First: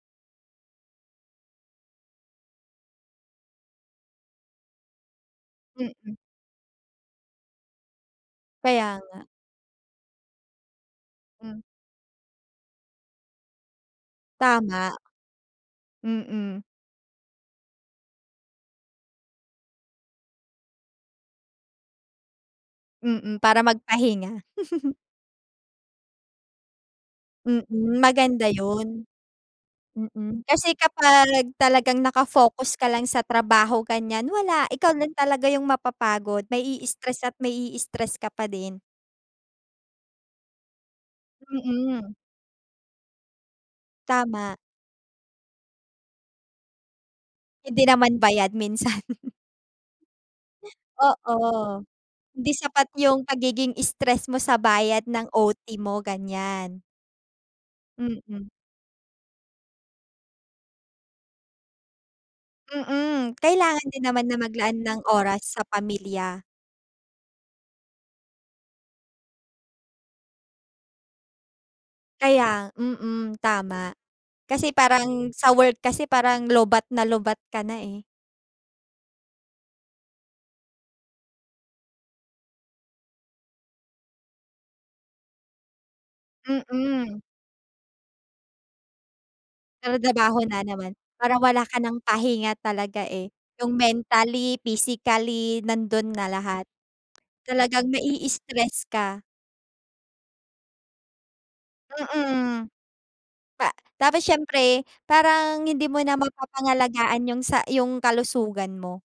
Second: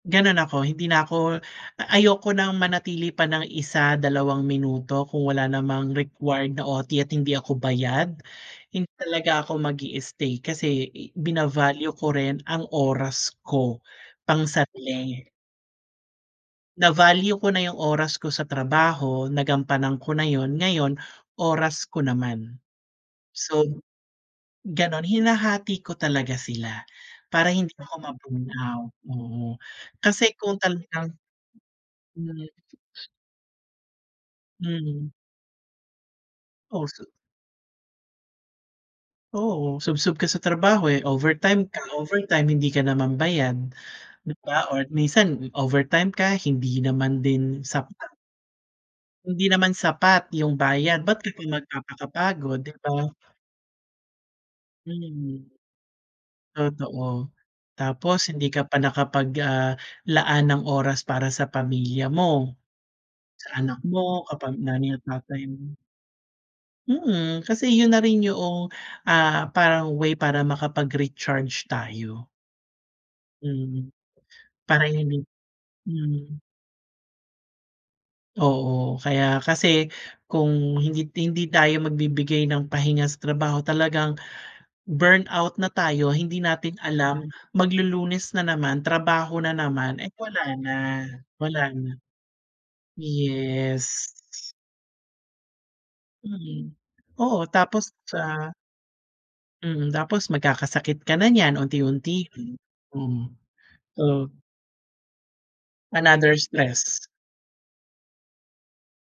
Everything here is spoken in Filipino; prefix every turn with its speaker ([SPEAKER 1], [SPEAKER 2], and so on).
[SPEAKER 1] Ganon ako, hindi na ako ayoko ng manatili pa ng 1 2 minuto kung wala namang
[SPEAKER 2] Mm.
[SPEAKER 1] required na OT at hindi ako bayad. Hindi
[SPEAKER 2] Kaya nga.
[SPEAKER 1] talaga ako mag-i-stay kasi,
[SPEAKER 2] Hmm.
[SPEAKER 1] bina-value ko rin ang oras ko,
[SPEAKER 2] Tama.
[SPEAKER 1] pangsarili.
[SPEAKER 2] Mm.
[SPEAKER 1] Na-value ko na yung oras ko sa trabaho, nagampanan ko na yun. Ngayon, oras ko naman.
[SPEAKER 2] Mm, para
[SPEAKER 1] So
[SPEAKER 2] magpahinga.
[SPEAKER 1] ganun, hinahati ko talaga sila para hindi ako
[SPEAKER 2] Mm, maganda
[SPEAKER 1] ma-burnout,
[SPEAKER 2] 'yun.
[SPEAKER 1] mm. Kasi
[SPEAKER 2] Mm,
[SPEAKER 1] kung
[SPEAKER 2] kasi
[SPEAKER 1] talagang
[SPEAKER 2] kapag talagang
[SPEAKER 1] hmm.
[SPEAKER 2] nakafocus ka lang sa trabaho ganiyan wala ikaw
[SPEAKER 1] Mm.
[SPEAKER 2] lang talaga yung mapapagod mai-stress at mai-stress ka pa din.
[SPEAKER 1] Oo, subsob ka sa trabaho, eh, overtime ka,
[SPEAKER 2] Mm.
[SPEAKER 1] overtime hindi ka naman bayad 'di
[SPEAKER 2] Tama.
[SPEAKER 1] ba, or minsan overtime ka hindi naman din
[SPEAKER 2] Hindi
[SPEAKER 1] sapat.
[SPEAKER 2] naman bayad minsan.
[SPEAKER 1] Hindi naman sapat 'yung bayad, ba't ka pa
[SPEAKER 2] Oo, hindi
[SPEAKER 1] magpapakapagod 'di
[SPEAKER 2] sapat
[SPEAKER 1] ba?
[SPEAKER 2] yung pagiging stress mo sa bayad ng
[SPEAKER 1] Mm.
[SPEAKER 2] OT mo ganiyan.
[SPEAKER 1] Totoo, tapos
[SPEAKER 2] Mm.
[SPEAKER 1] hindi ka pa nakapag ah, laan ng oras para sa pamilya mo.
[SPEAKER 2] Mm,
[SPEAKER 1] Sa anak
[SPEAKER 2] kailangan din
[SPEAKER 1] mo
[SPEAKER 2] naman na
[SPEAKER 1] kapag
[SPEAKER 2] maglaan
[SPEAKER 1] nanay
[SPEAKER 2] ng
[SPEAKER 1] at
[SPEAKER 2] oras
[SPEAKER 1] tatay
[SPEAKER 2] sa
[SPEAKER 1] mo
[SPEAKER 2] pamilya.
[SPEAKER 1] Mm, kasi 'yun na rin yuong, ah, parang way para makapag-recharge tayo.
[SPEAKER 2] Kaya mm,
[SPEAKER 1] Mm,
[SPEAKER 2] tama kasi
[SPEAKER 1] para hindi
[SPEAKER 2] parang sa work kasi
[SPEAKER 1] mm.
[SPEAKER 2] parang lowbat na lowbat ka na eh.
[SPEAKER 1] Oo, kaya kasi kung hindi hindi tayo magbibigay ng pahinga sa trabaho talagang, burnout na tayo hindi natin
[SPEAKER 2] Mm.
[SPEAKER 1] alam maglulunes na naman trabaho na naman, eh, wala
[SPEAKER 2] Tratrabaho na
[SPEAKER 1] na,
[SPEAKER 2] naman parang wala
[SPEAKER 1] wala
[SPEAKER 2] ka
[SPEAKER 1] na.
[SPEAKER 2] ng pahinga talaga eh, yung
[SPEAKER 1] Yes.
[SPEAKER 2] mentally, physically, nandun na lahat
[SPEAKER 1] Mm, oo tapos
[SPEAKER 2] talagang
[SPEAKER 1] sa
[SPEAKER 2] mai-stress ka.
[SPEAKER 1] Mm, tapos magkakasakit ka na niyan unti-unti rin.
[SPEAKER 2] Mm,
[SPEAKER 1] Mm,
[SPEAKER 2] pa tapos
[SPEAKER 1] oo.
[SPEAKER 2] siyempre parang hindi mo na
[SPEAKER 1] Another stress.
[SPEAKER 2] mapapangalagaan yung sa yung kalusugan mo